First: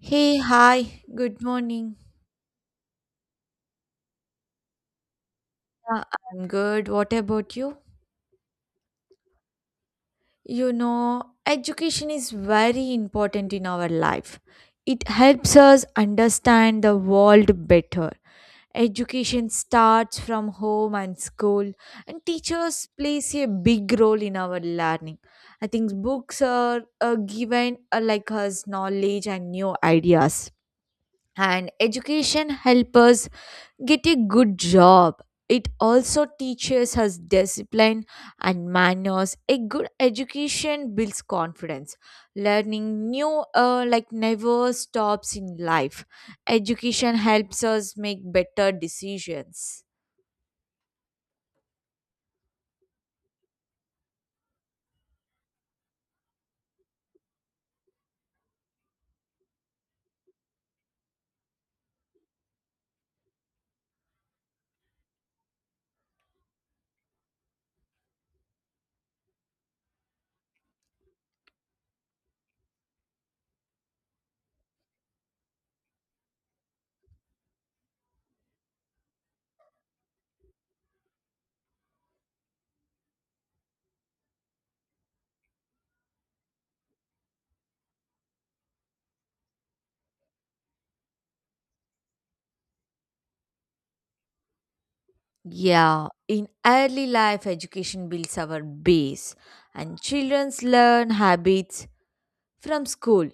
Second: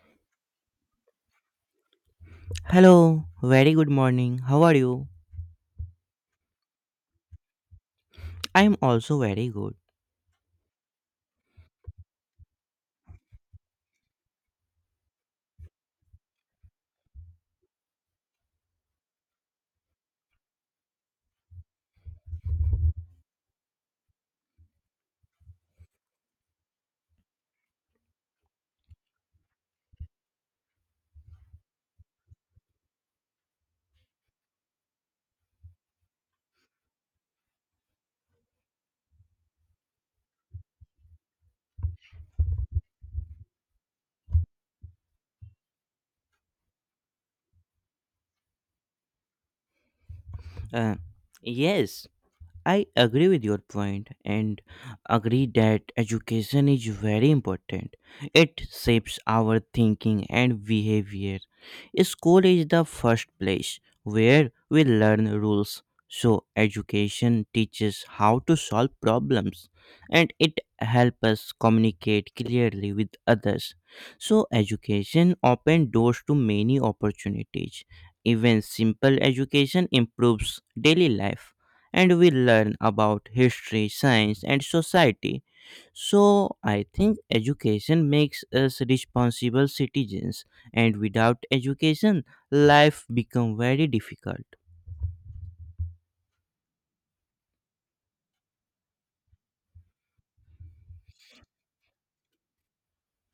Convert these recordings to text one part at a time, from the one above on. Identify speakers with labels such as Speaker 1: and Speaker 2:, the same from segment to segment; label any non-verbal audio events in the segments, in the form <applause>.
Speaker 1: Hey, hi, good morning.
Speaker 2: Hello, very good morning. How are you?
Speaker 1: Yeah, I'm good. What about you?
Speaker 2: I am also very good.
Speaker 1: You know, education is very important in our life. It helps us understand the world better. Education starts from home and school, and teachers plays a big role in our learning. I think books are given like us knowledge and new ideas, and education helps us get a good job. It also teaches us discipline and manners. A good education builds confidence. Learning new, like never stops in life. Education helps us make better decisions.
Speaker 2: Uh, yes, I agree with your point and agree that education is very important. It shapes our thinking and behavior. School is the first place where we learn rules. So education teaches how to solve problems and it helps us communicate clearly with others. So education opens doors to many opportunities. Even simple education improves daily life and we learn about history, science, and society. So, I think education makes us responsible citizens, and without education, life becomes very difficult.
Speaker 1: Yeah, in early life education builds our base, and children learn habits from school.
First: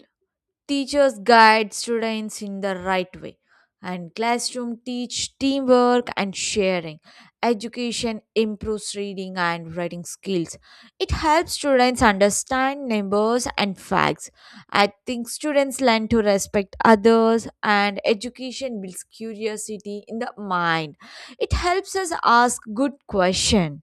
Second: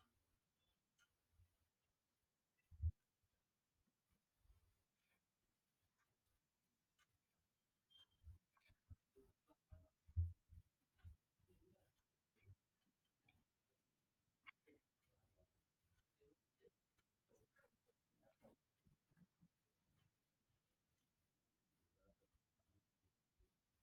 Speaker 1: Teachers guide students in the right way, and classroom teach teamwork and sharing. Education improves reading and writing skills. It helps students understand numbers and facts. I think students learn to respect others, and education builds curiosity in the mind. It helps us ask good questions.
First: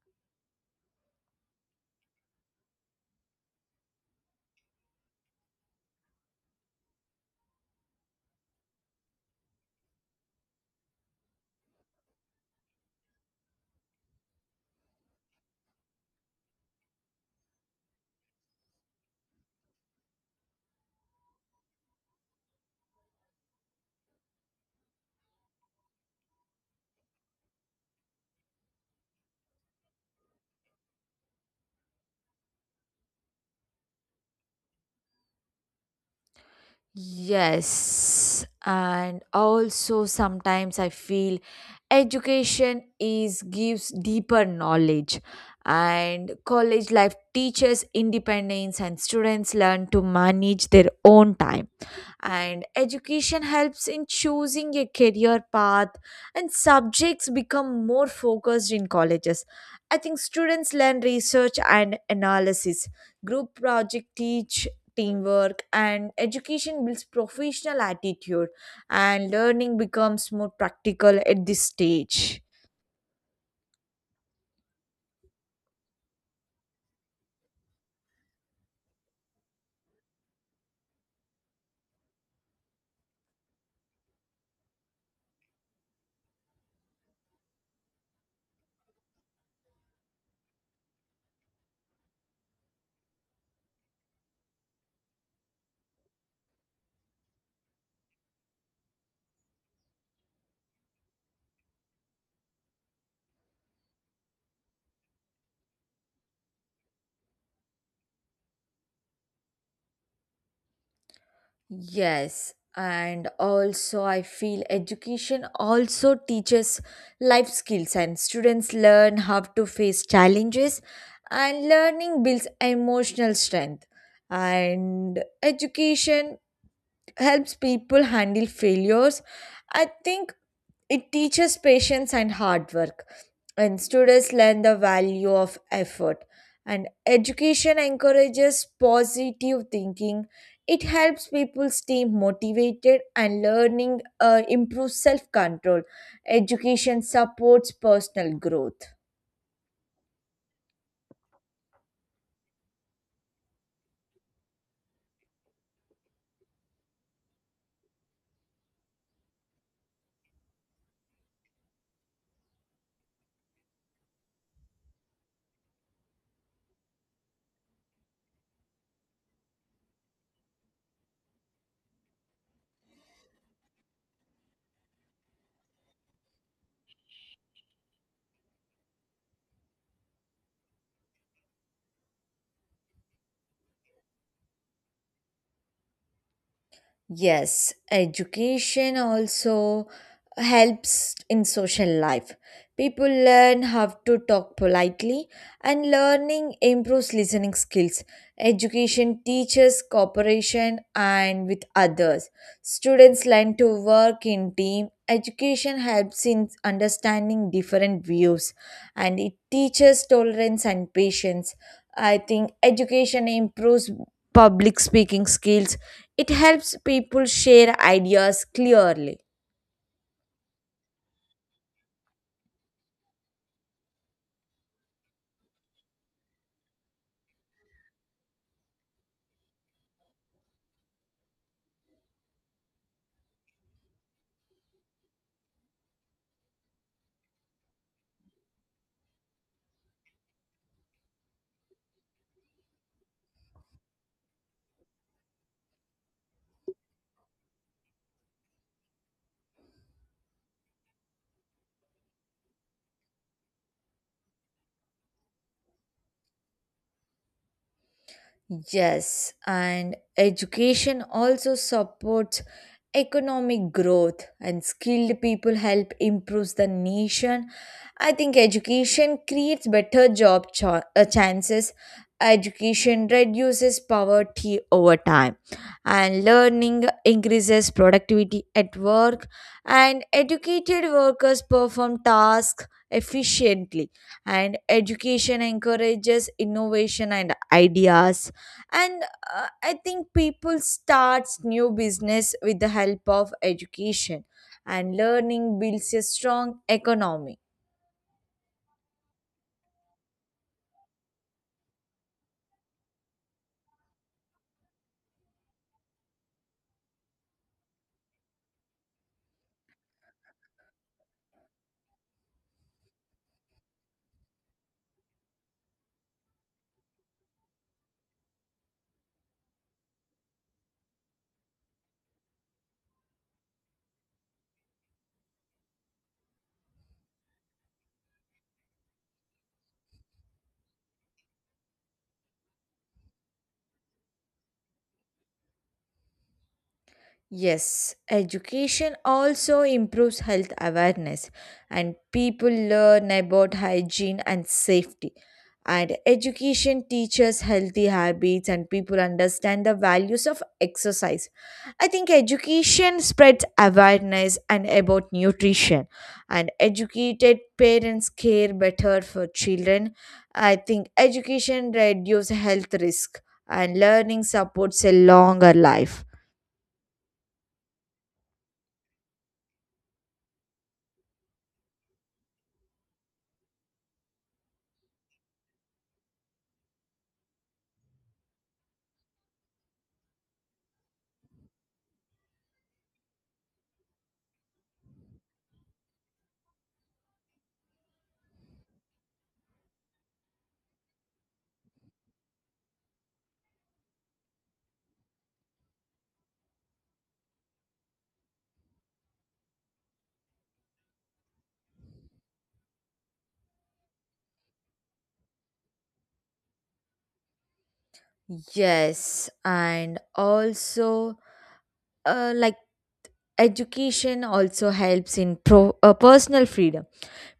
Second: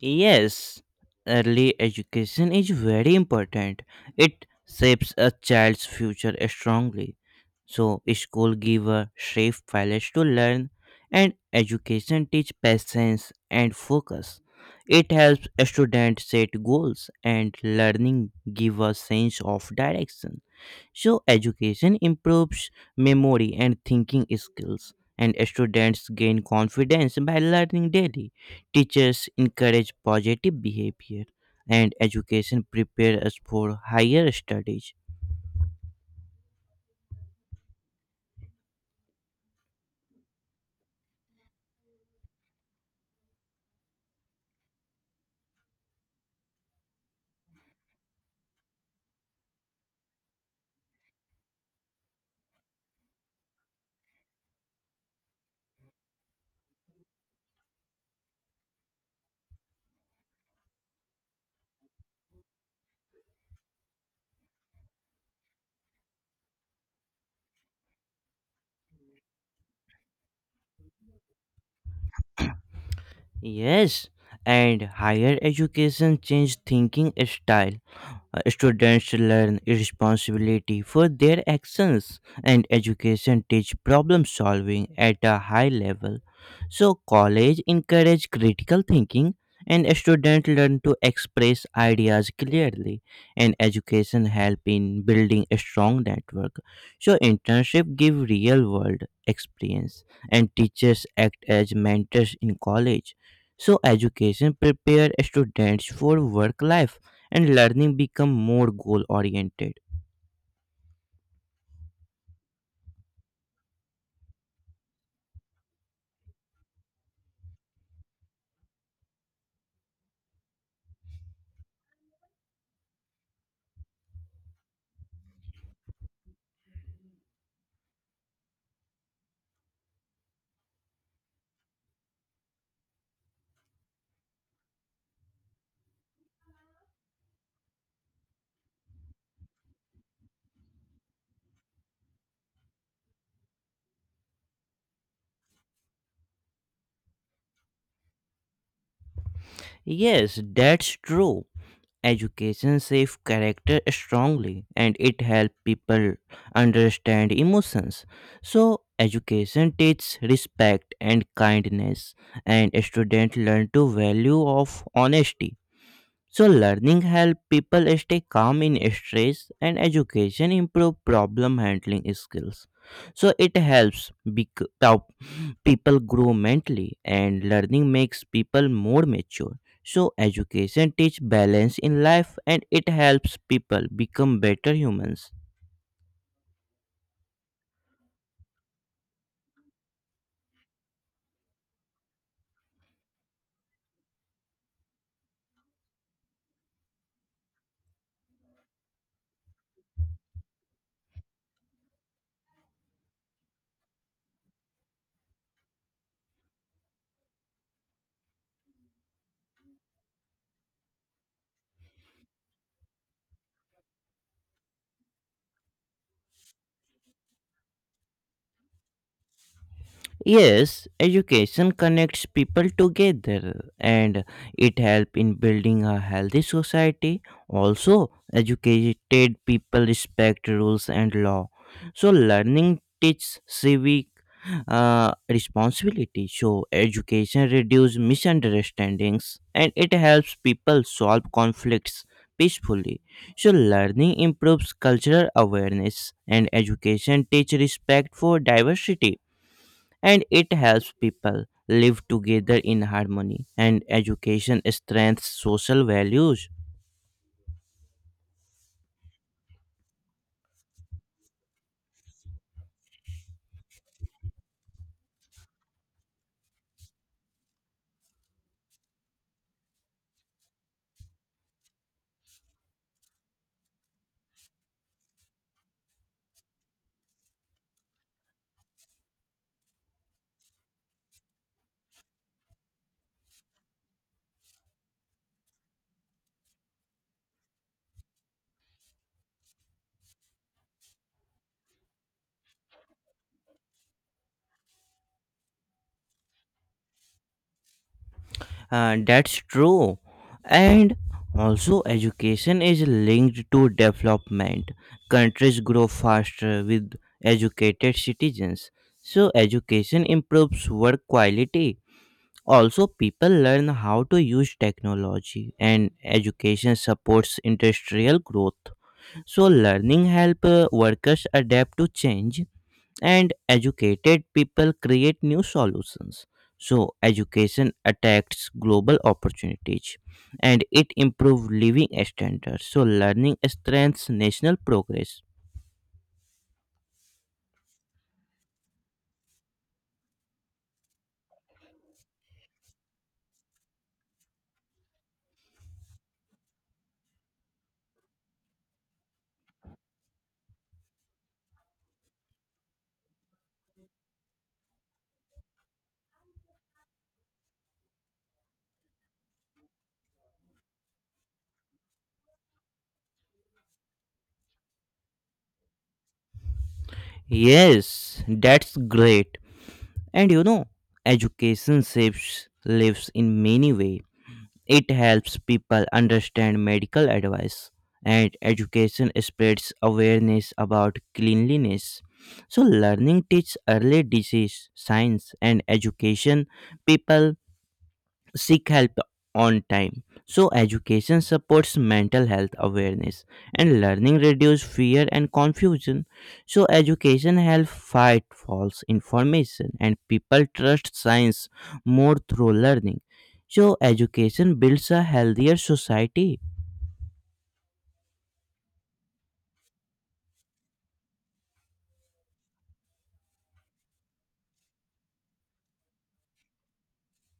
Speaker 2: Yes, early education is very important. It shapes a child's future strongly. So, school give a safe place to learn, and education teach patience and focus. It helps students set goals, and learning give a sense of direction. So, education improves memory and thinking skills, and students gain confidence by learning daily. Teachers encourage positive behavior, and education prepares us for higher studies.
Speaker 1: Yes, and also sometimes I feel education is gives deeper knowledge, and college life teaches independence, and students learn to manage their own time, and education helps in choosing a career path, and subjects become more focused in colleges. I think students learn research and analysis. Group project teach teamwork, and education builds professional attitude, and learning becomes more practical at this stage.
Speaker 2: Yes, and higher education changes thinking style. Students learn responsibility for their actions, and education teach problem solving at a high level. So college encourage critical thinking and students learn to express ideas clearly and education help in building a strong network. So internship give real world experience and teachers act as mentors in college. So education prepare students for work life and learning become more goal oriented.
Speaker 1: Yes, and also I feel education also teaches life skills, and students learn how to face challenges, and learning builds emotional strength, and education helps people handle failures. I think it teaches patience and hard work, and students learn the value of effort. And education encourages positive thinking. It helps people stay motivated, and learning improves self control. Education supports personal growth.
Speaker 2: Yes, that's true. Education shapes character strongly and it helps people understand emotions. So, education teaches respect and kindness, and students learn to value of honesty. So learning help people stay calm in stress and education improve problem handling skills. So it helps people grow mentally and learning makes people more mature. So education teach balance in life and it helps people become better humans.
Speaker 1: Yes, education also helps in social life. People learn how to talk politely, and learning improves listening skills. Education teaches cooperation and with others. Students learn to work in team. Education helps in understanding different views, and it teaches tolerance and patience. I think education improves public speaking skills. It helps people share ideas clearly.
Speaker 2: Yes, education connects people together and it helps in building a healthy society. Also, educated people respect rules and law. So, learning teaches civic responsibility. So, education reduces misunderstandings and it helps people solve conflicts peacefully. So, learning improves cultural awareness and education teaches respect for diversity and it helps people live together in harmony and education strengthens social values.
Speaker 1: Yes, and education also supports economic growth, and skilled people help improve the nation. I think education creates better job chances. Education reduces poverty over time, and learning increases productivity at work, and educated workers perform tasks efficiently, and education encourages innovation and ideas, and I think people starts new business with the help of education, and learning builds a strong economy.
Speaker 2: That's true and also education is linked to development, countries grow faster with educated citizens, so education improves work quality, also people learn how to use technology and education supports industrial growth, so learning helps workers adapt to change and educated people create new solutions. So, education attacks global opportunities and it improves living standards. So, learning strengthens national progress.
Speaker 1: Yes, education also improves health awareness, and people learn about hygiene and safety. And education teaches healthy habits, and people understand the values of exercise. I think education spreads awareness and about nutrition, and educated parents care better for children. I think education reduces health risk, and learning supports a longer life.
Speaker 2: Yes, that's great. And you know, education saves lives in many ways. It helps people understand medical advice and education spreads awareness about cleanliness. So learning teaches early disease, science and education people seek help on time. So, education supports mental health awareness and learning reduce fear and confusion. So, education helps fight false information and people trust science more through learning. So, education builds a healthier society.
Speaker 1: Yes, and also, uh, like education also helps in personal freedom.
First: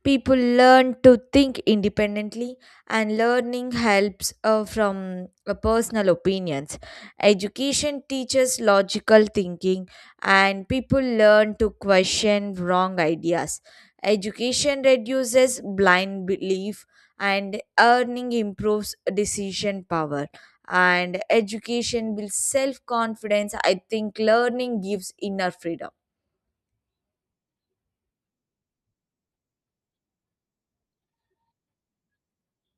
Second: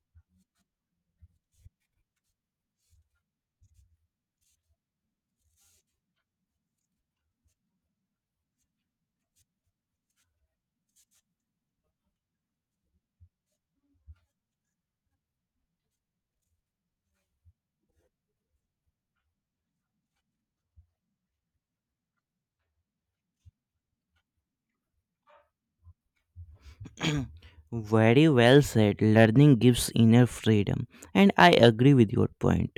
Speaker 1: People learn to think independently, and learning helps from personal opinions. Education teaches logical thinking, and people learn to question wrong ideas. Education reduces blind belief, and earning improves decision power, and education builds self confidence. I think learning gives inner freedom.
Speaker 2: Very well said. Learning gives inner freedom, and I agree with your point.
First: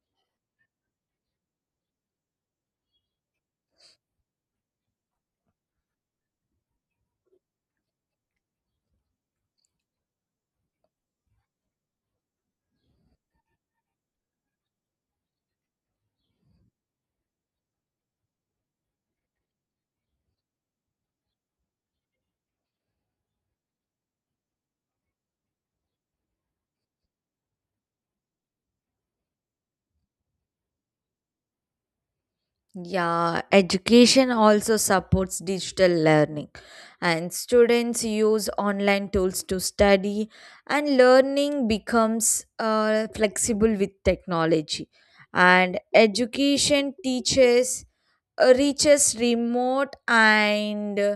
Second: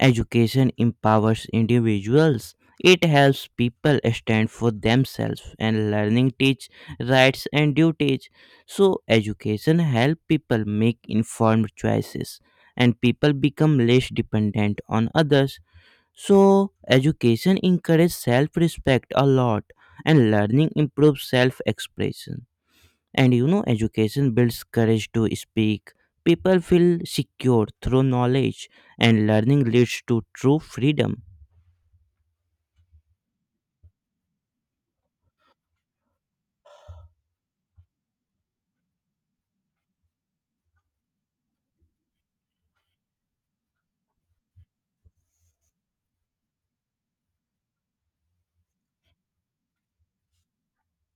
Speaker 2: Education empowers individuals. It helps people stand for themselves, and learning teach rights and duties. So education help people make informed choices, and people become less dependent on others. So education encourages self-respect a lot, and learning improves self-expression. And you know, education builds courage to speak. People feel secure through knowledge, and learning leads to true freedom.
Speaker 1: Yeah, education also supports digital learning, and students use online tools to study, and learning becomes flexible with technology. And education teaches reaches remote and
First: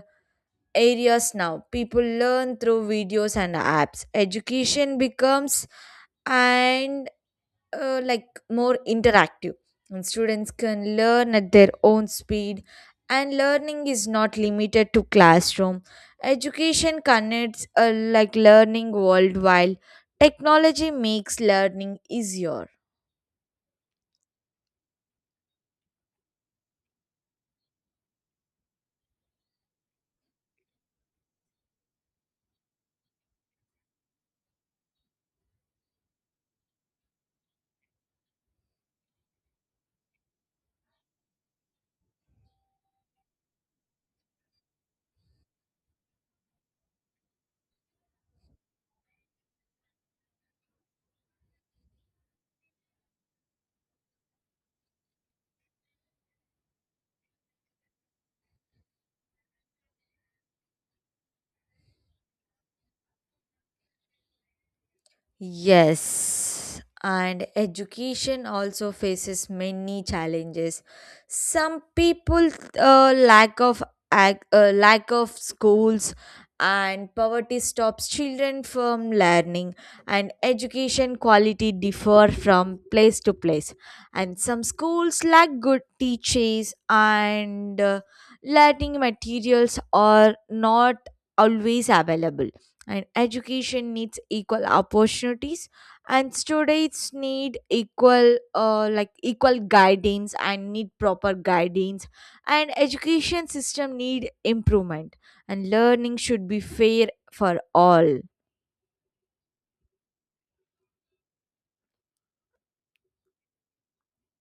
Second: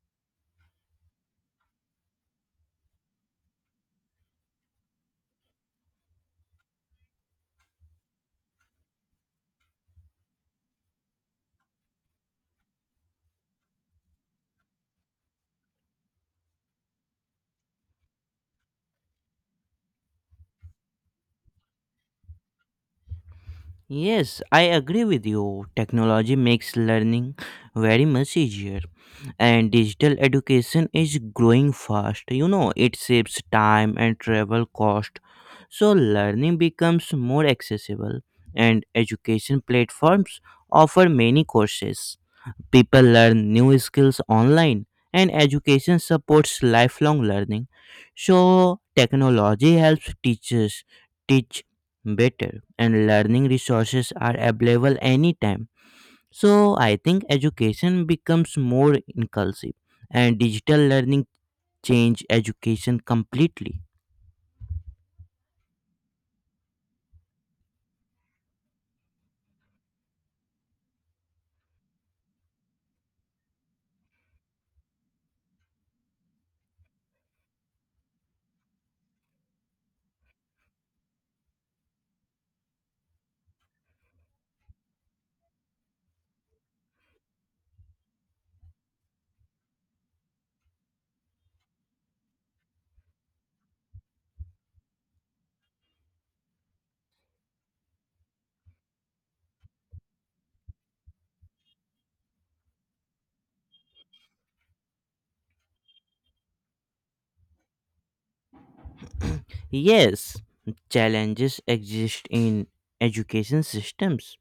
Speaker 1: areas now. People learn through videos and apps. Education becomes an, like more interactive, and students can learn at their own speed, and learning is not limited to classroom. Education connects, like learning worldwide. Technology makes learning easier.
Speaker 2: Yes, I agree with you. Technology makes learning very much easier, and digital education is growing fast. You know, it saves time and travel cost, so learning becomes more accessible, and education platforms offer many courses. People learn new skills online, and education supports lifelong learning. So, technology helps teachers teach better, and learning resources are available anytime. So, I think education becomes more inclusive, and digital learning change education completely.
Speaker 1: Yes, and education also faces many challenges. Some people lack of lack of schools, and poverty stops children from learning, and education quality differ from place to place, and some schools lack good teachers, and learning materials are not always available, and education needs equal opportunities, and students need equal, like equal guidance and need proper guidance, and education system need improvement, and learning should be fair for all.
Speaker 2: Yes, challenges exist in education systems.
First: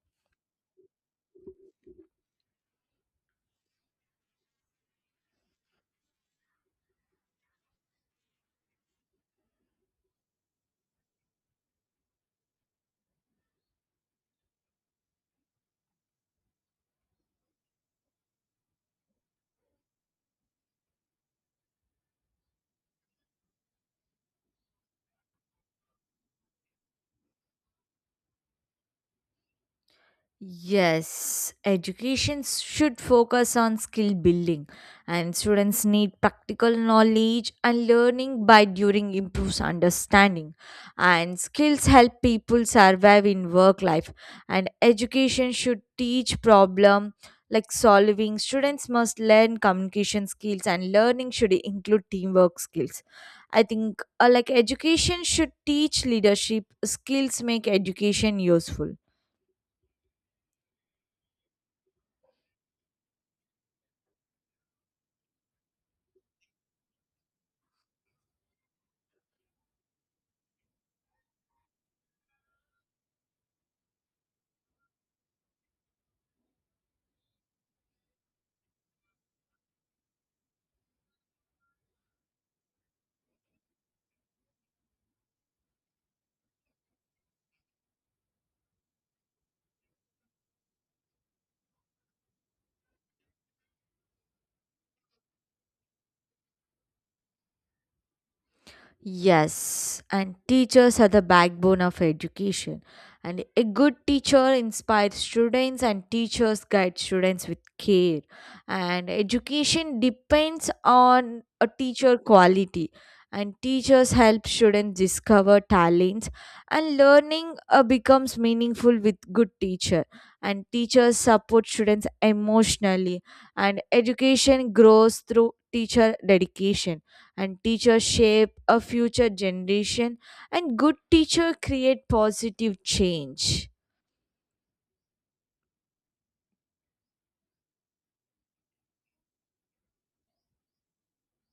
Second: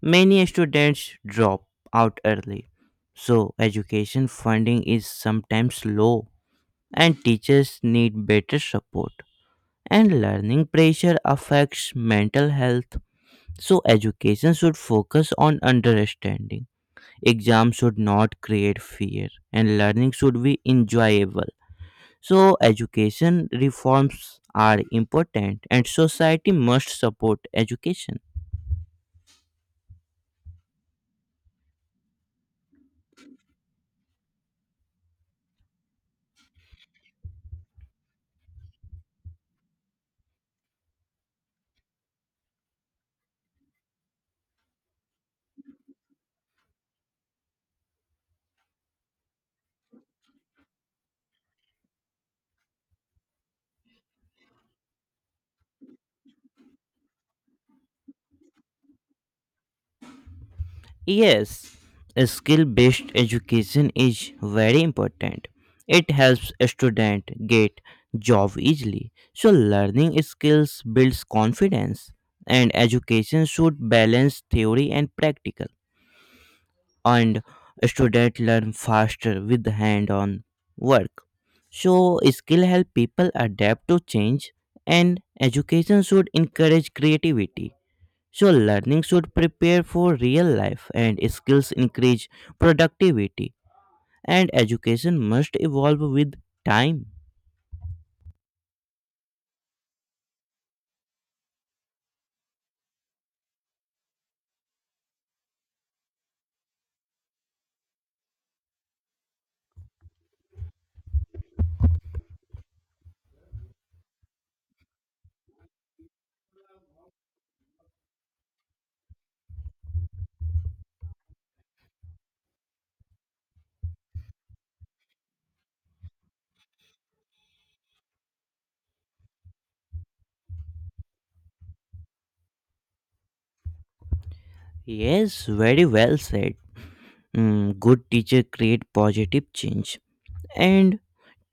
Speaker 2: Many students drop out early, so education funding is sometimes low, and teachers need better support. And learning pressure affects mental health, so education should focus on understanding. Exams should not create fear, and learning should be enjoyable. So, education reforms are important, and society must support education.
Speaker 1: Yes, education should focus on skill building, and students need practical knowledge, and learning by during improves understanding, and skills help people survive in work life, and education should teach problem like solving. Students must learn communication skills, and learning should include teamwork skills. I think, like education should teach leadership skills, make education useful.
Speaker 2: Yes, skill based education is very important. It helps a student get job easily. So learning skills builds confidence and education should balance theory and practical and student learn faster with hand on work. So skill help people adapt to change and education should encourage creativity, so learning should prepare for real life and skills increase productivity, and education must evolve with time.
Speaker 1: Yes, and teachers are the backbone of education. And a good teacher inspires students, and teachers guide students with care. And education depends on a teacher quality. And teachers help students discover talents, and learning becomes meaningful with good teacher. And teachers support students emotionally, and education grows through teacher dedication, and teachers shape a future generation, and good teacher create positive change.
Speaker 2: Yes, very well said. Mm, good teacher create positive change, and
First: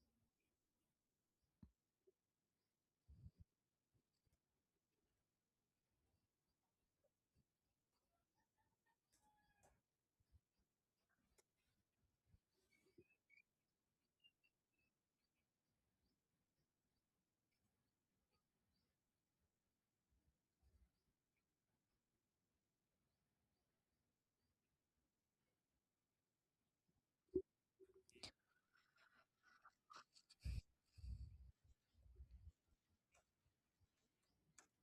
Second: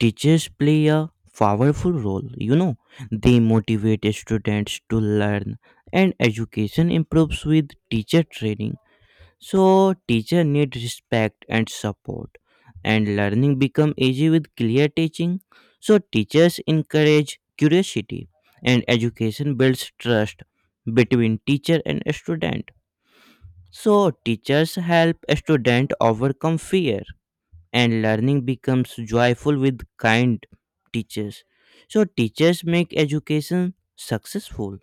Speaker 2: teachers play a powerful role. You know, they motivate students to learn, and education improves with teacher training. So teacher need respect and support and learning become easy with clear teaching. So teachers encourage curiosity and education builds trust between teacher and student. So teachers help student overcome fear and learning becomes joyful with kind teachers. So teachers make education successful.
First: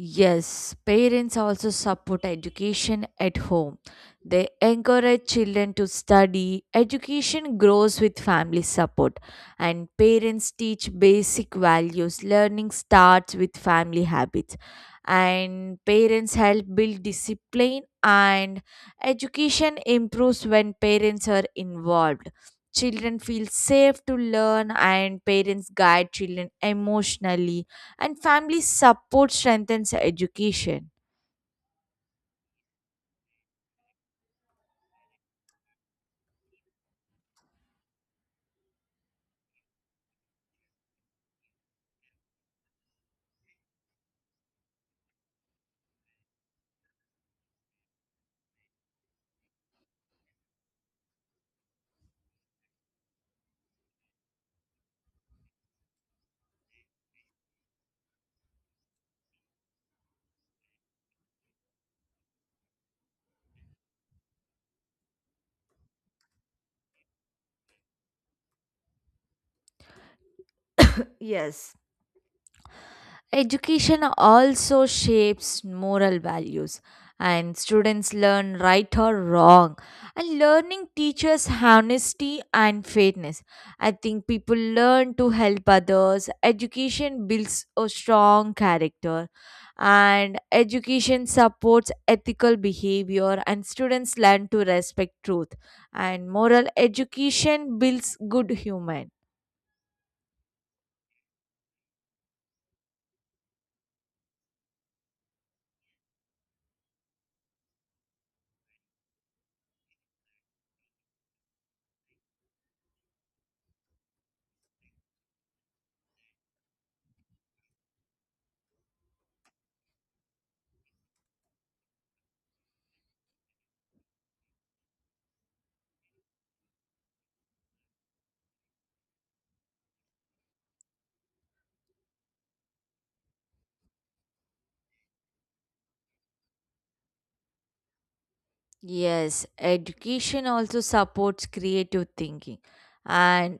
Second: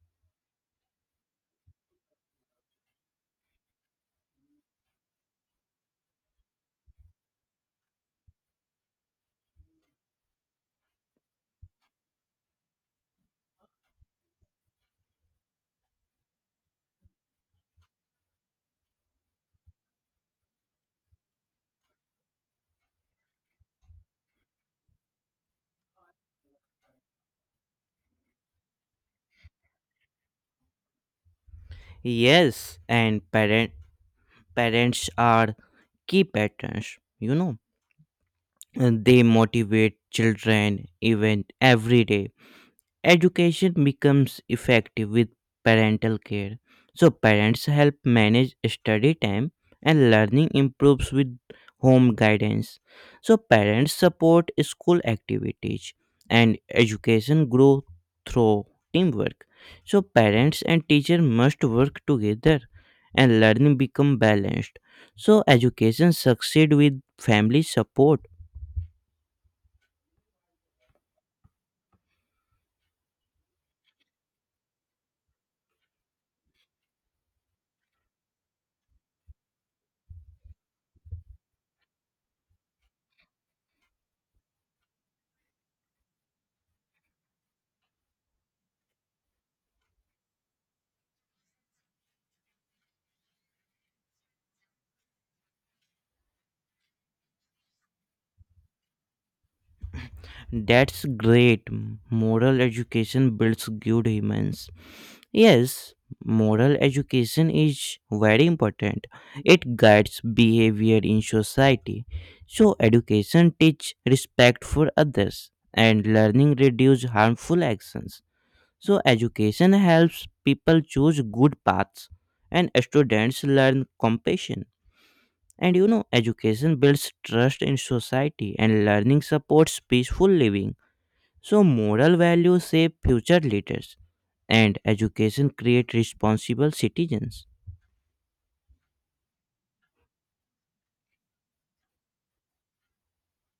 Speaker 1: Yes, parents also support education at home. They encourage children to study. Education grows with family support, and parents teach basic values. Learning starts with family habits, and parents help build discipline, and education improves when parents are involved. Children feel safe to learn, and parents guide children emotionally, and family support strengthens education.
Speaker 2: Yes, and parents are key patrons, you know, and they motivate children even every day. Education becomes effective with parental care. So parents help manage study time and learning improves with home guidance. So parents support school activities and education grow through teamwork. So parents and teacher must work together and learning become balanced. So education succeed with family support.
Speaker 1: Yes. Education also shapes moral values, and students learn right or wrong. And learning teaches honesty and fairness. I think people learn to help others. Education builds a strong character, and education supports ethical behavior. And students learn to respect truth. And moral education builds good human.
Speaker 2: That's great. Moral education builds good humans. Yes, moral education is very important. It guides behavior in society. So education teaches respect for others and learning reduces harmful actions. So education helps people choose good paths and students learn compassion. And you know, education builds trust in society and learning supports peaceful living. So, moral values shape future leaders, and education creates responsible citizens.
Speaker 1: Yes, education also supports creative thinking, and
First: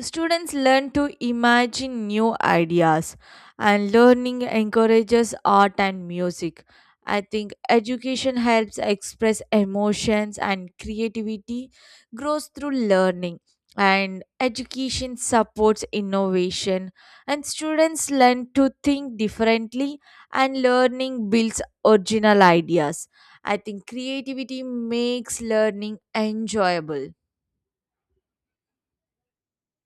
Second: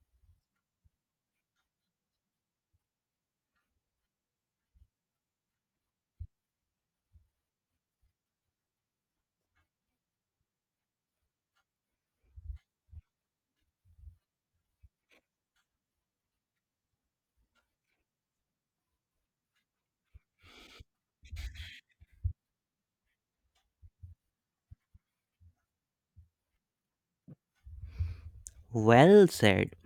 Speaker 1: students learn to imagine new ideas, and learning encourages art and music. I think education helps express emotions, and creativity grows through learning, and education supports innovation, and students learn to think differently, and learning builds original ideas. I think creativity makes learning enjoyable.
Speaker 2: Well said.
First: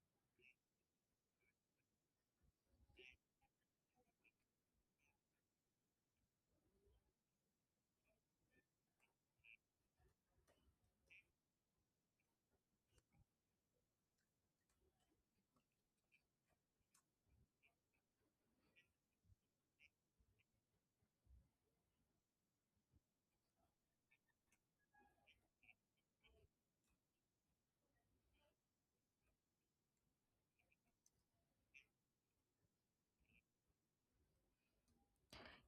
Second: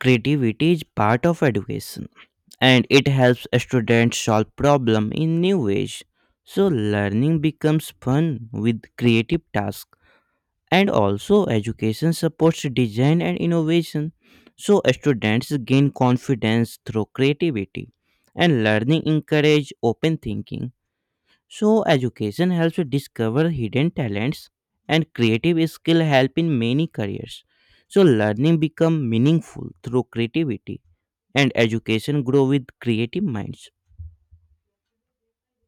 Speaker 2: Creativity is part of education, and it helps students solve problems in new ways. So, learning becomes fun with creative tasks, and also education supports design and innovation. So, students gain confidence through creativity, and learning encourages open thinking. So education helps to discover hidden talents and creative skill help in many careers. So learning become meaningful through creativity and education grow with creative minds.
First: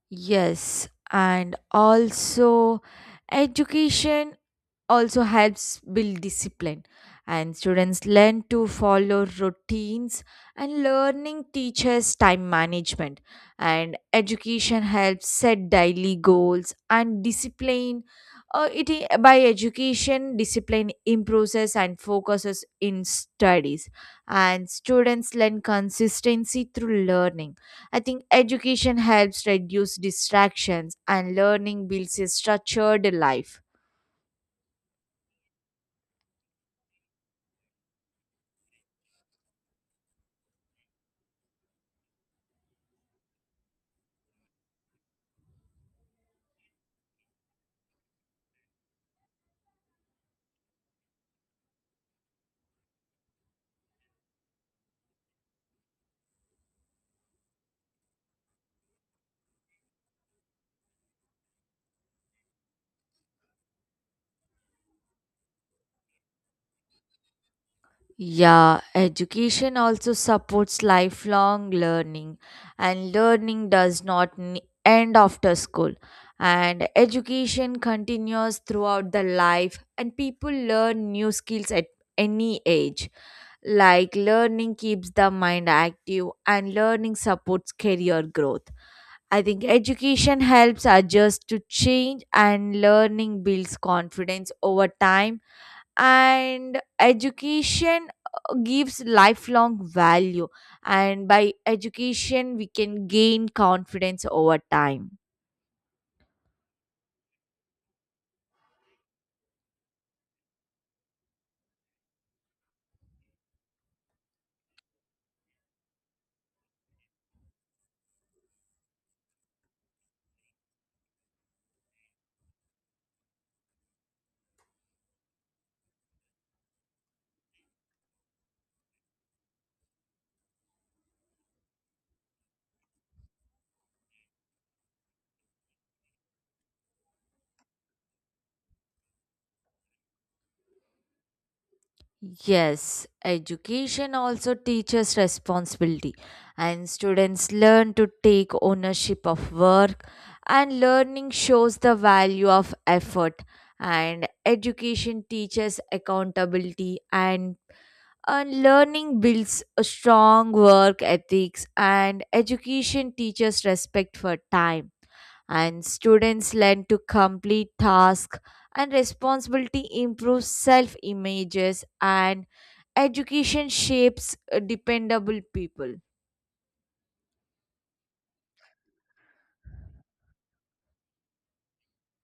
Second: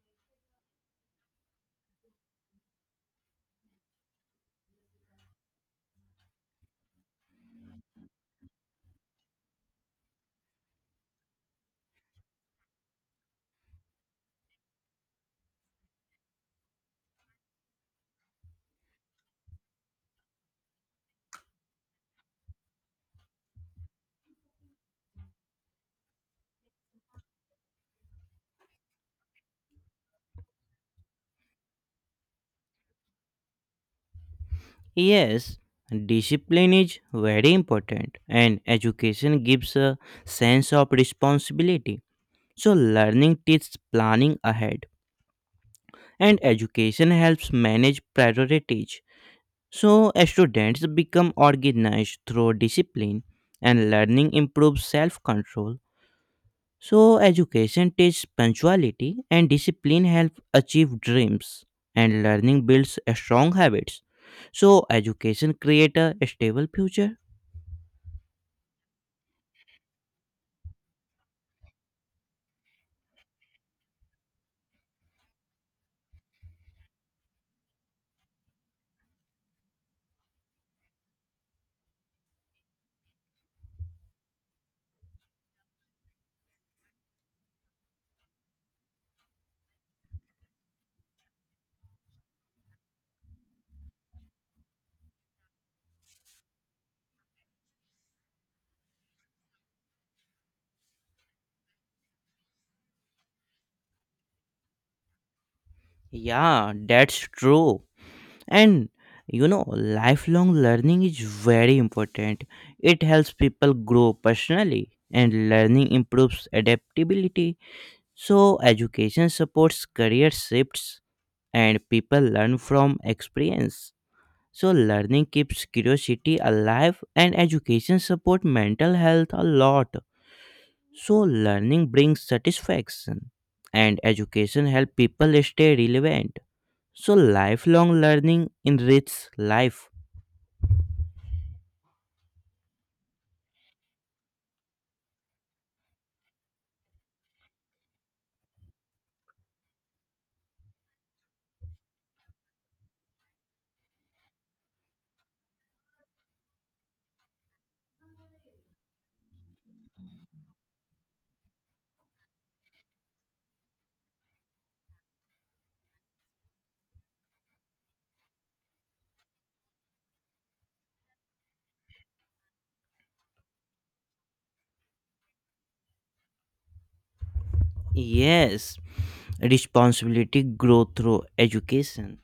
Speaker 1: Yes, and also education also helps build discipline, and students learn to follow routines, and learning teaches time management, and education helps set daily goals, and discipline, by education discipline improves and focuses in studies, and students learn consistency through learning. I think education helps reduce distractions, and learning builds a structured life.
Speaker 2: Yes, discipline is very important and education gives a sense of responsibility. So learning teaches planning ahead and education helps manage priorities. So, students become organized through discipline and learning improves self control. So, education teaches punctuality and discipline help achieve dreams and learning builds strong habits. So, education creates a stable future.
Speaker 1: Yeah, education also supports lifelong learning, and learning does not end after school. And education continues throughout the life, and people learn new skills at any age. Like learning keeps the mind active, and learning supports career growth. I think education helps adjust to change, and learning builds confidence over time, and education gives lifelong value, and by education we can gain confidence over time.
Speaker 2: Yeah, that's true. And you know, lifelong learning is very important. It helps people grow personally and learning improves adaptability. So, education supports career shifts and people learn from experience. So, learning keeps curiosity alive and education supports mental health a lot. So, learning brings satisfaction and education helps people stay relevant. So, lifelong learning enriches life.
Speaker 1: Yes, education also teaches responsibility, and students learn to take ownership of work, and learning shows the value of effort, and education teaches accountability. And learning builds a strong work ethics, and education teaches respect for time. And students learn to complete tasks, and responsibility improves self images, and education shapes dependable people.
Speaker 2: Yes, responsibility grow through education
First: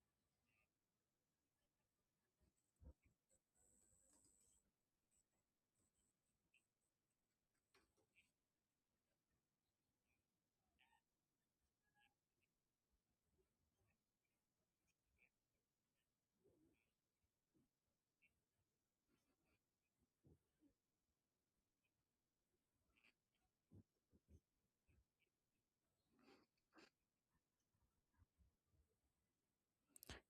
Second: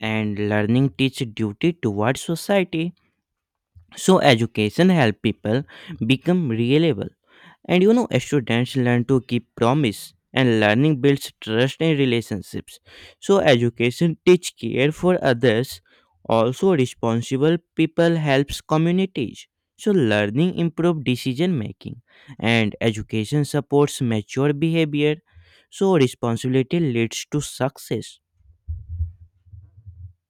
Speaker 2: and learning teach duty towards society. So education help people become reliable and you know students learn to keep promise and learning builds trust in relationships, so education teach care for others, also responsible people helps communities, so learning improve decision making and education supports mature behavior, so responsibility leads to success.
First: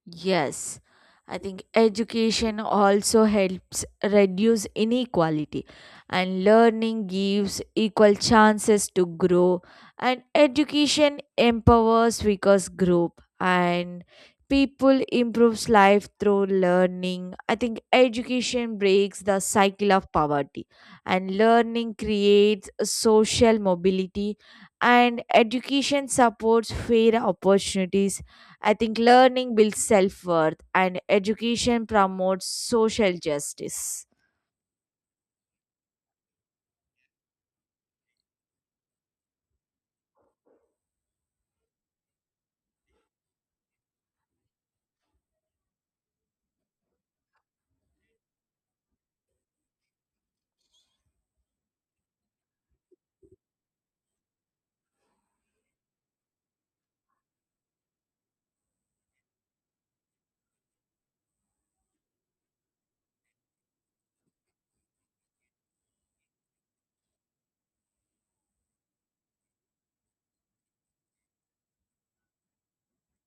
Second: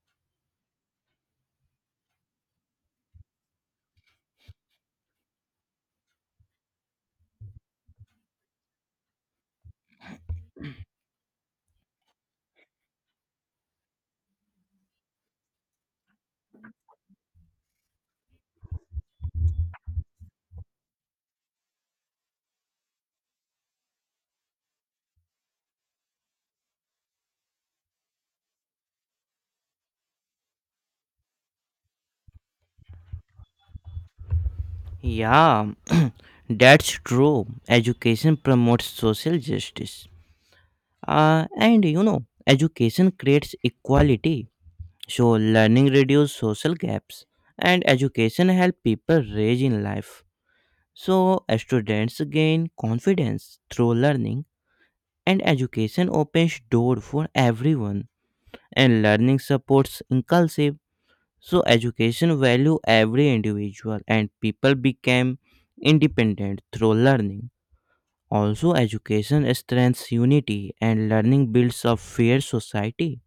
Speaker 1: Yes, I think education also helps reduce inequality, and learning gives equal chances to grow, and education empowers because group, and people improves life through learning. I think education breaks the cycle of poverty, and learning creates social mobility, and education supports fair opportunities. I think learning builds self worth, and education promotes social justice.
Speaker 2: Yeah, <clears throat> that's true, education promotes social justice. And you know, education creates equality. So learning reduces social gaps, and education helps people rise in life. So students gain confidence through learning, and education opens door for everyone. And learning supports inclusive. So education value every individual, and people become independent through learning. Also, education strengthens unity, and learning builds a fair society.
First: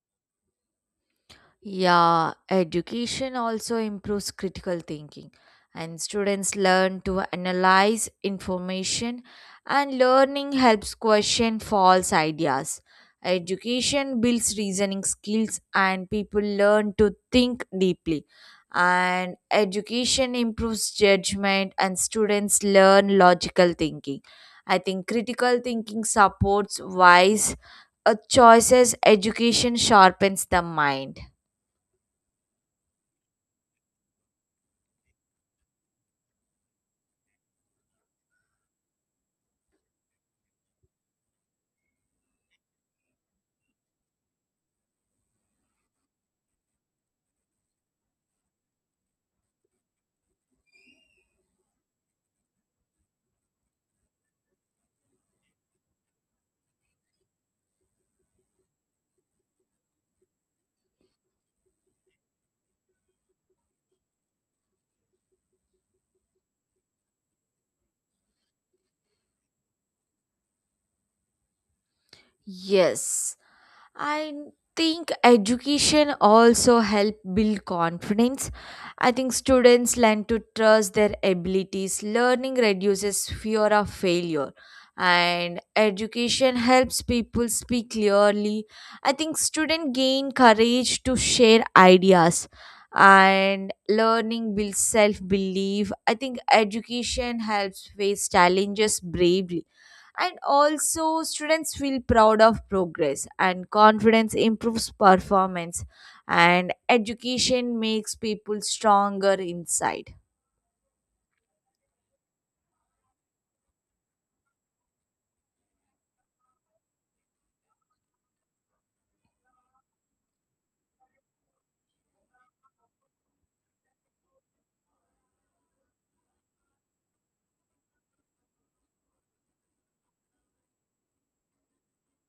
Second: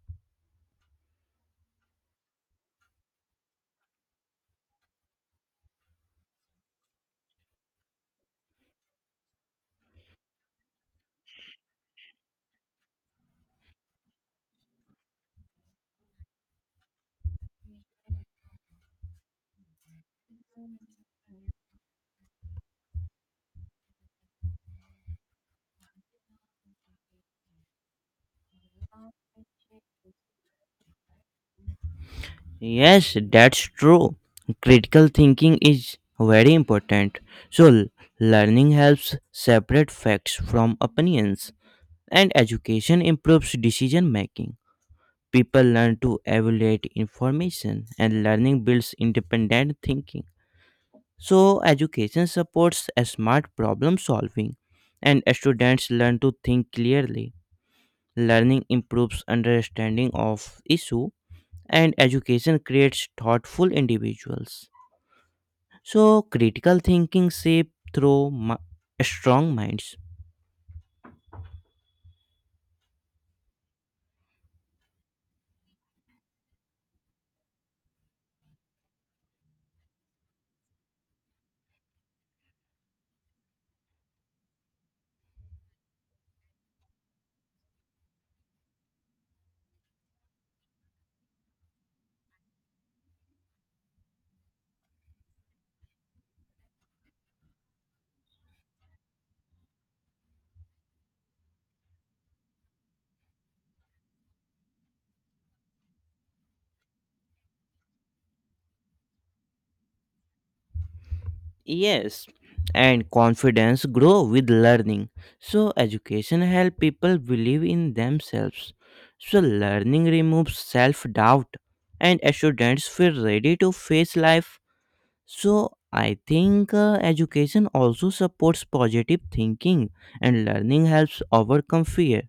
Speaker 1: Yeah, education also improves critical thinking, and students learn to analyze information, and learning helps question false ideas. Education builds reasoning skills, and people learn to think deeply. And education improves judgment, and students learn logical thinking. I think critical thinking supports wise, choices, education sharpens the mind.
Speaker 2: Yes, that's true. Critical thinking is very important. So, learning helps separate facts from opinions, and education improves decision making. People learn to evaluate information, and learning builds independent thinking. So, education supports a smart problem solving, and students learn to think clearly. Learning improves understanding of issue, and education creates thoughtful individuals. So, critical thinking shape through strong minds.
Speaker 1: Yes, I think education also help build confidence. I think students learn to trust their abilities. Learning reduces fear of failure, and education helps people speak clearly. I think students gain courage to share ideas, and learning builds self-belief. I think education helps face challenges bravely, and also students feel proud of progress, and confidence improves performance, and education makes people stronger inside.
Speaker 2: Yes, and confidence grow with learning. So, education help people believe in themselves. So, learning removes self doubt, and students feel ready to face life. So, I think education also supports positive thinking, and learning helps overcome fear.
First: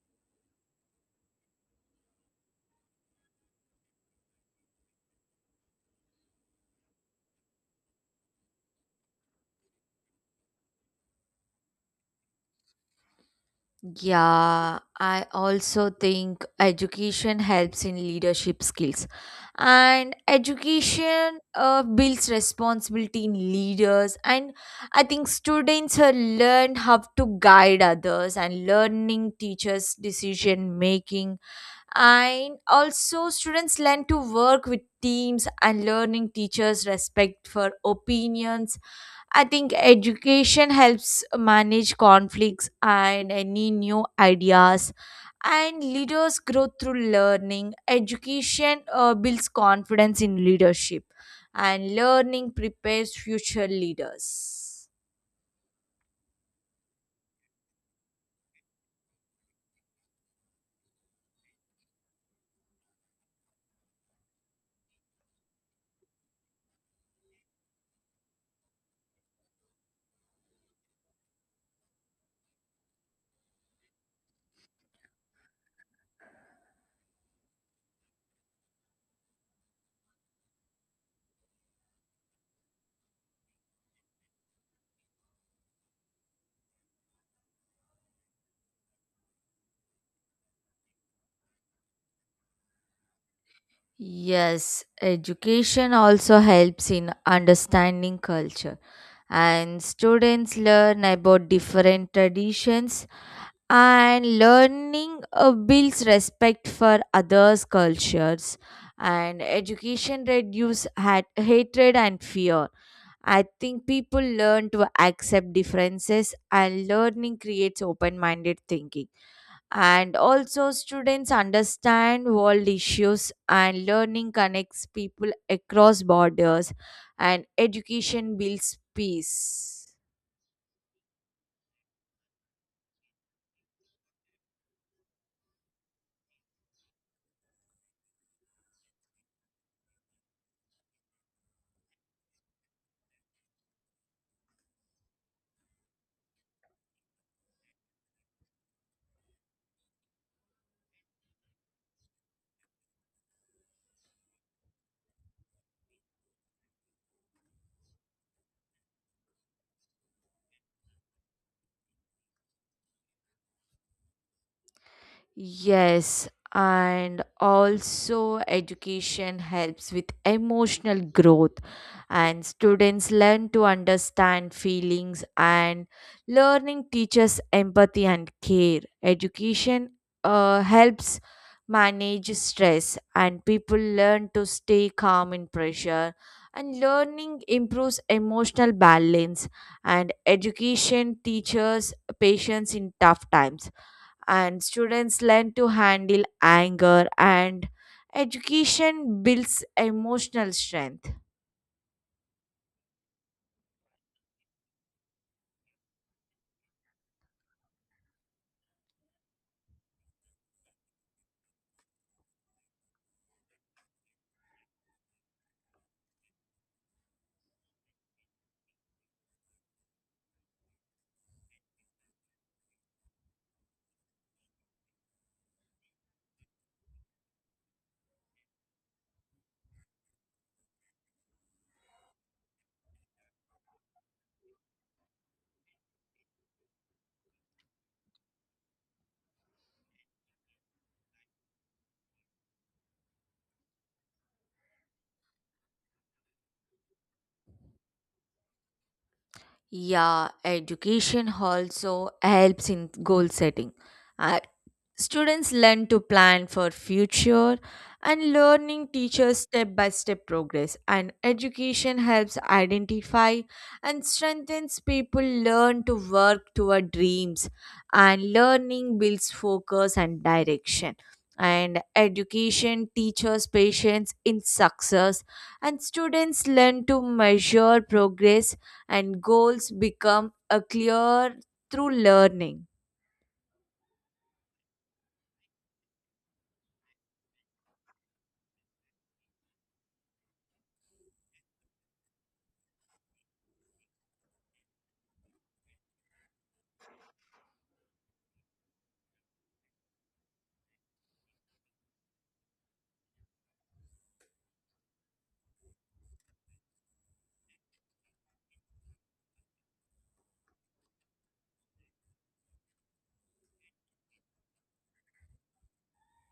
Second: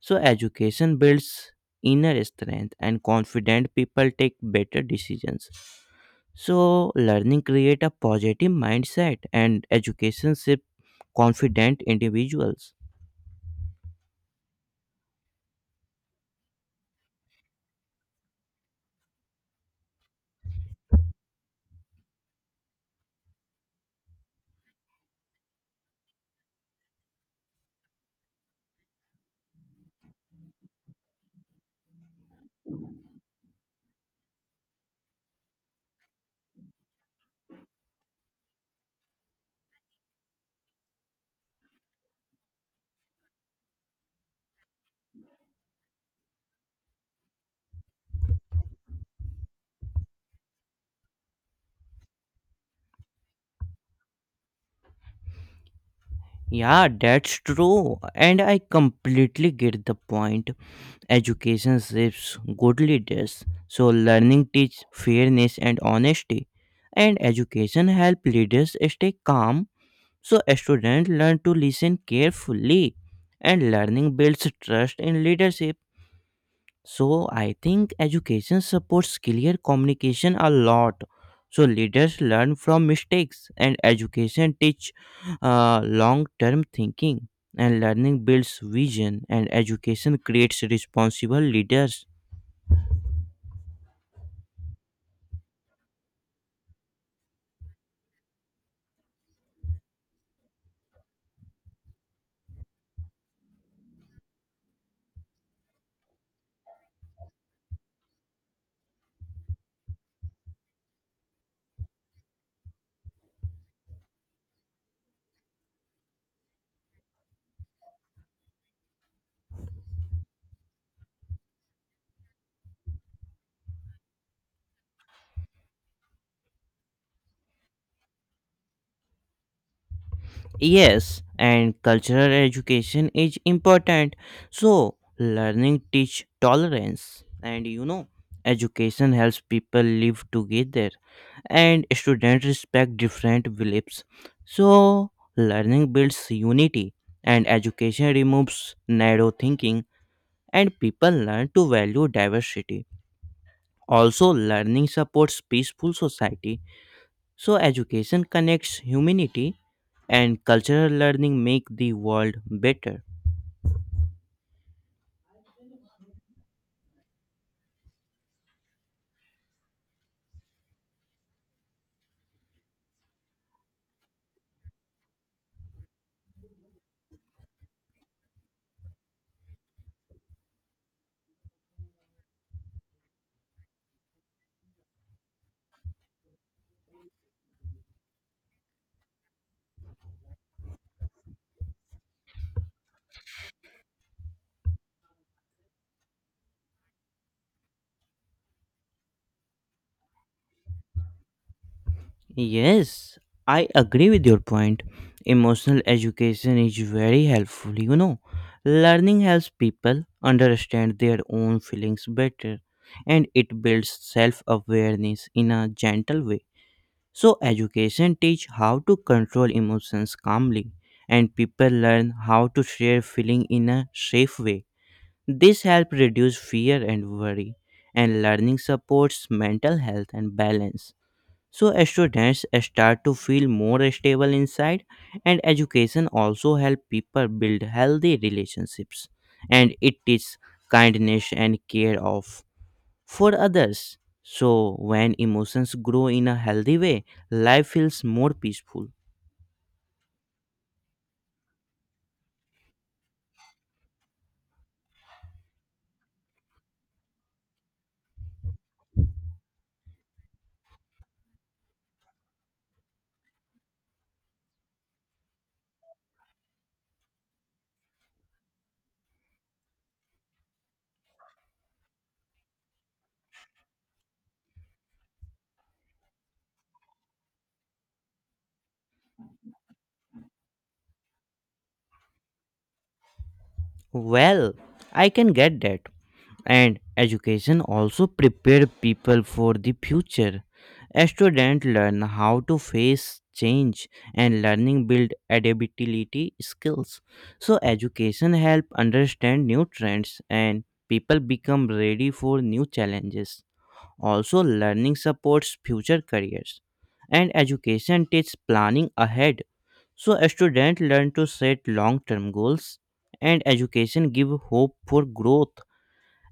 Speaker 2: So education builds inner strength and confident people take better decisions. So learning create a positive mindset and education shape confident individuals.
Speaker 1: Yeah, I also think education helps in leadership skills. And education builds responsibility in leaders. And I think students learn how to guide others, and learning teaches decision making, and also students learn to work with teams, and learning teachers respect for opinions. I think education helps manage conflicts and any new ideas, and leaders grow through learning. Education builds confidence in leadership, and learning prepares future leaders.
Speaker 2: Yeah, that's true. And I completely get the point. Education shapes good leaders. So learning teach fairness and honesty. And education help leaders stay calm. So students learn to listen carefully and learning builds trust in leadership. So I think education supports clear communication a lot. So leaders learn from mistakes and education teach long-term thinking and learning builds vision and education creates responsible leaders.
Speaker 1: Yes, education also helps in understanding culture, and students learn about different traditions, and learning builds respect for others cultures, and education reduces hatred and fear. I think people learn to accept differences, and learning creates open-minded thinking, and also students understand world issues, and learning connects people across borders, and education builds peace.
Speaker 2: Yes, and cultural education is important. So, learning teach tolerance and you know, education helps people live together and students respect different beliefs. So, learning builds unity and education removes narrow thinking and people learn to value diversity. Also, learning supports peaceful society. So, education connects humanity and cultural learning make the world better.
Speaker 1: Yes, and also education helps with emotional growth, and students learn to understand feelings, and learning teaches empathy and care. Education helps manage stress, and people learn to stay calm in pressure. And learning improves emotional balance, and education teaches patience in tough times, and students learn to handle anger, and education builds emotional strength.
Speaker 2: Yes, I agree with your point. Emotional education is very helpful, you know. Learning helps people understand their own feelings better, and it builds self awareness in a gentle way. So, education teach how to control emotions calmly, and people learn how to share feeling in a safe way. This helps reduce fear and worry, and learning supports mental health and balance. So, students start to feel more stable inside, and education also helps people build healthy relationships, and it teaches kindness and care of for others. So, when emotions grow in a healthy way, life feels more peaceful.
Speaker 1: Yeah, education also helps in goal setting. Uh, Students learn to plan for future, and learning teaches step by step progress, and education helps identify and strengthens. People learn to work toward dreams, and learning builds focus and direction, and education teaches patience in success, and students learn to measure progress, and goals become a clear through learning.
Speaker 2: Well, I can get that. And education also prepare people for the future. A student learn how to face change and learning build adaptability skills. So education help understand new trends and people become ready for new challenges. Also learning supports future careers and education takes planning ahead, so a student learn to set long-term goals and education give hope for growth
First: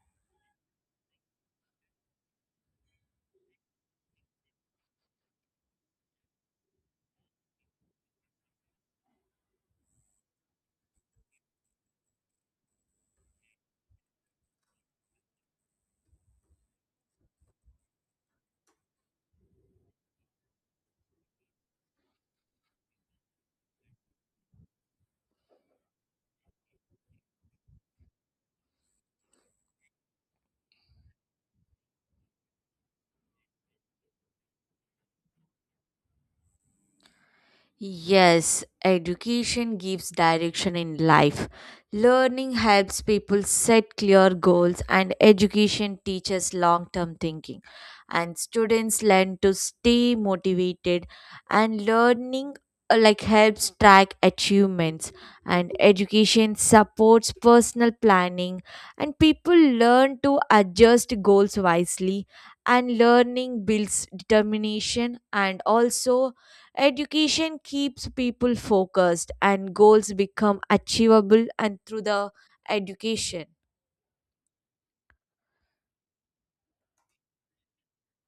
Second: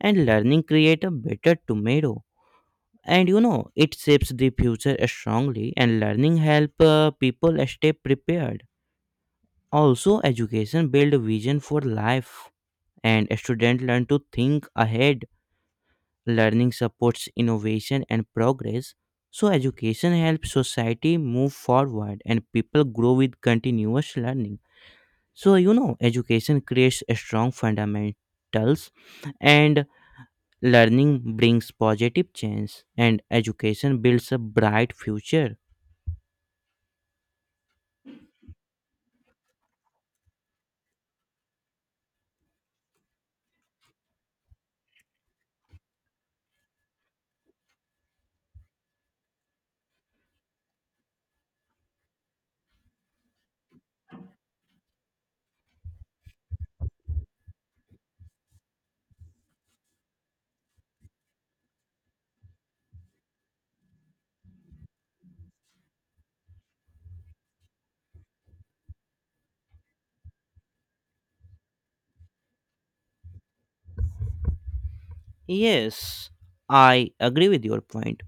Speaker 2: and learning create a better tomorrow. And you know, it shapes the future strongly and learning help people stay prepared. Also education build vision for life and students learn to think ahead. Learning supports innovation and progress. So education helps society move forward and people grow with continuous learning. So you know education creates a strong fundamentals and learning brings positive change and education builds a bright future.
Speaker 1: Yes, education gives direction in life. Learning helps people set clear goals, and education teaches long term thinking. And students learn to stay motivated, and learning, like helps track achievements, and education supports personal planning, and people learn to adjust goals wisely, and learning builds determination, and also education keeps people focused, and goals become achievable and through the education.
Speaker 2: Yes, I agree with your point.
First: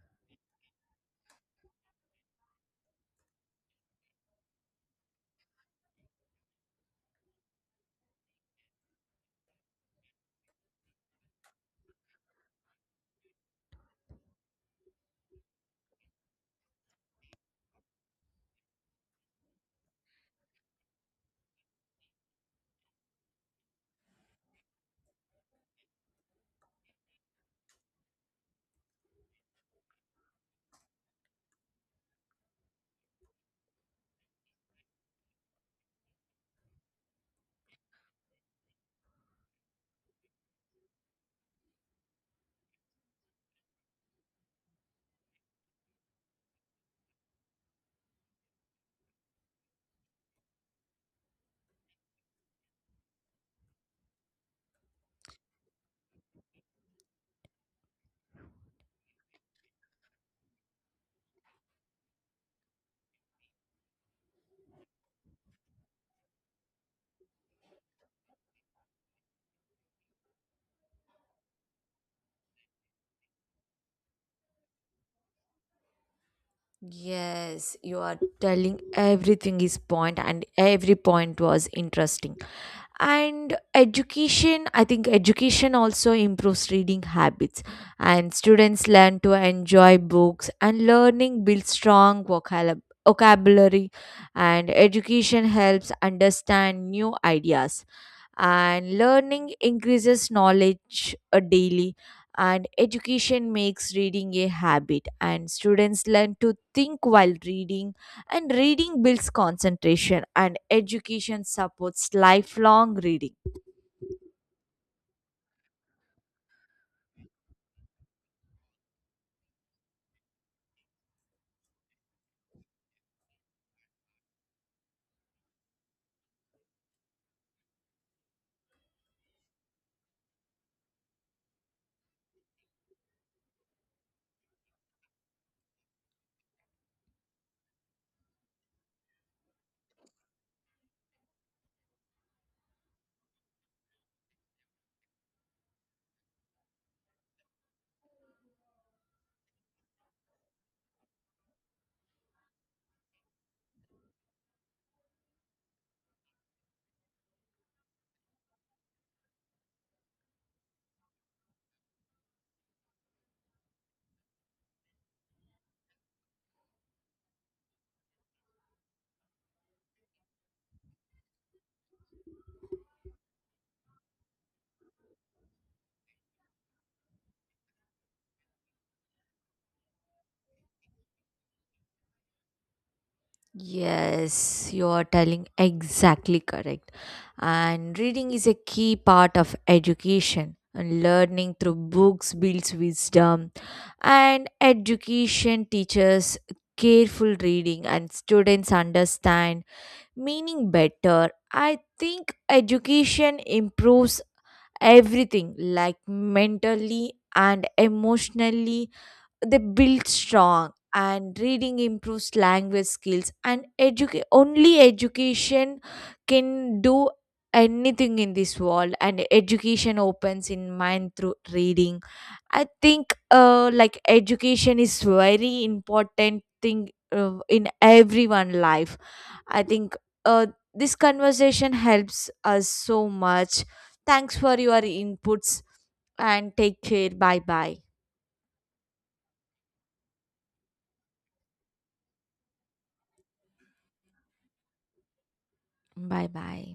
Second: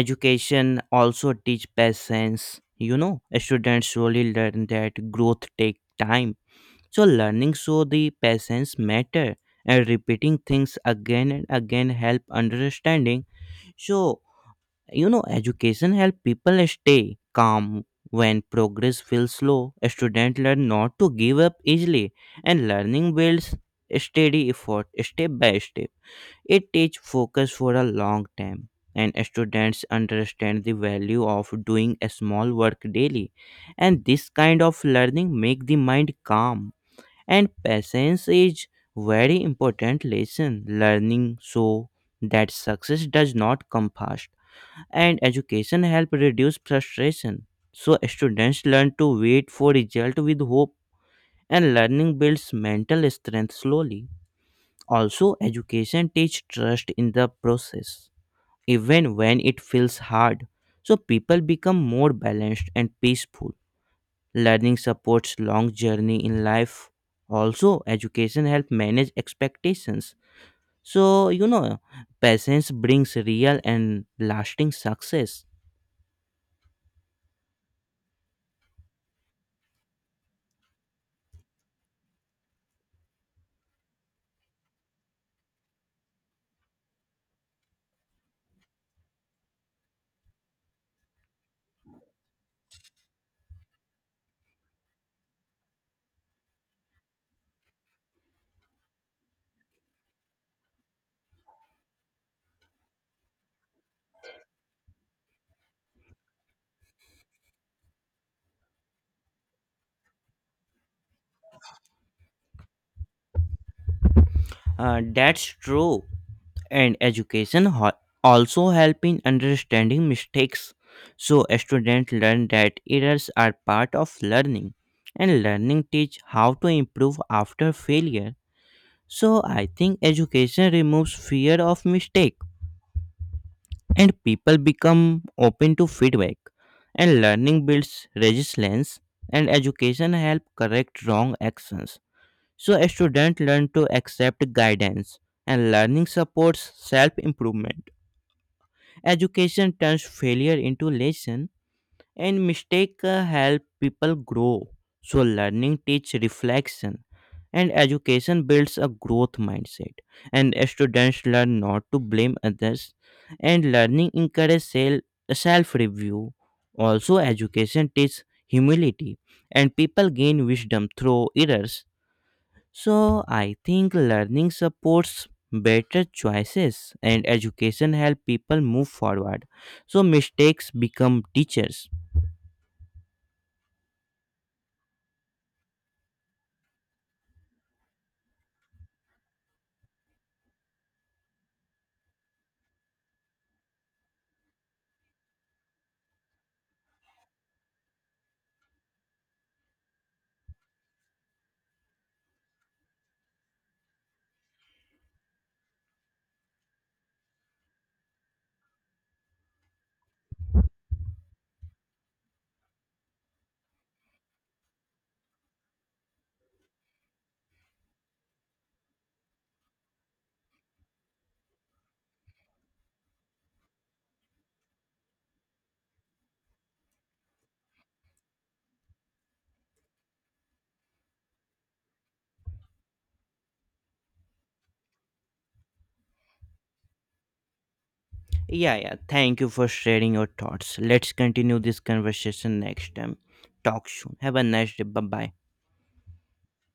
Speaker 2: Education also teach patience, you know students surely learn that growth take time. So learning, so the patience matter, and repeating things again and again help understanding. So you know education help people stay calm when progress feels slow. Students learn not to give up easily and learning builds steady effort step by step. It teaches focus for a long time and students understand the value of doing a small work daily, and this kind of learning make the mind calm. And patience is very important lesson learning, so that success does not come fast and education help reduce frustration. So students learn to wait for result with hope and learning builds mental strength slowly. Also education teach trust in the process even when it feels hard, so people become more balanced and peaceful. Learning supports long journey in life. Also education help manage expectations. So you know, patience brings real and lasting success.
Speaker 1: Yes, you are telling everything is point, and every point was interesting. And education, I think education also improves reading habits, and students learn to enjoy books, and learning builds strong vocabulary, and education helps understand new ideas, and learning increases knowledge daily, and education makes reading a habit, and students learn to think while reading, and reading builds concentration, and education supports lifelong reading.
Speaker 2: That's true. And education also help in understanding mistakes. So students learn that errors are part of learning and learning teach how to improve after failure. So I think education removes fear of mistake and people become open to feedback, and learning builds resilience and education help correct wrong actions. So a student learn to accept guidance and learning supports self improvement. Education turns failure into lesson and mistake help people grow. So learning teach reflection and education builds a growth mindset and students learn not to blame others and learning encourages self review. Also education teaches humility and people gain wisdom through errors, so I think learning supports better choices and education help people move forward. So mistakes become teachers.
Speaker 1: Yes, you are telling exactly correct. And reading is a key part of education. And learning through books builds wisdom. And education teaches careful reading, and students understand meaning better. I think education improves everything, like mentally and emotionally they build strong, and reading improves language skills, and only education can do anything in this world, and education opens in mind through reading. I think, like education is very important thing in everyone life. I think, uh, this conversation helps us so much. Thanks for your inputs, and take care. Bye bye.
Speaker 2: Yeah, yeah. Thank you for sharing your thoughts. Let's continue this conversation next time. Talk soon. Have a nice day. Bye bye.
Speaker 1: Bye bye.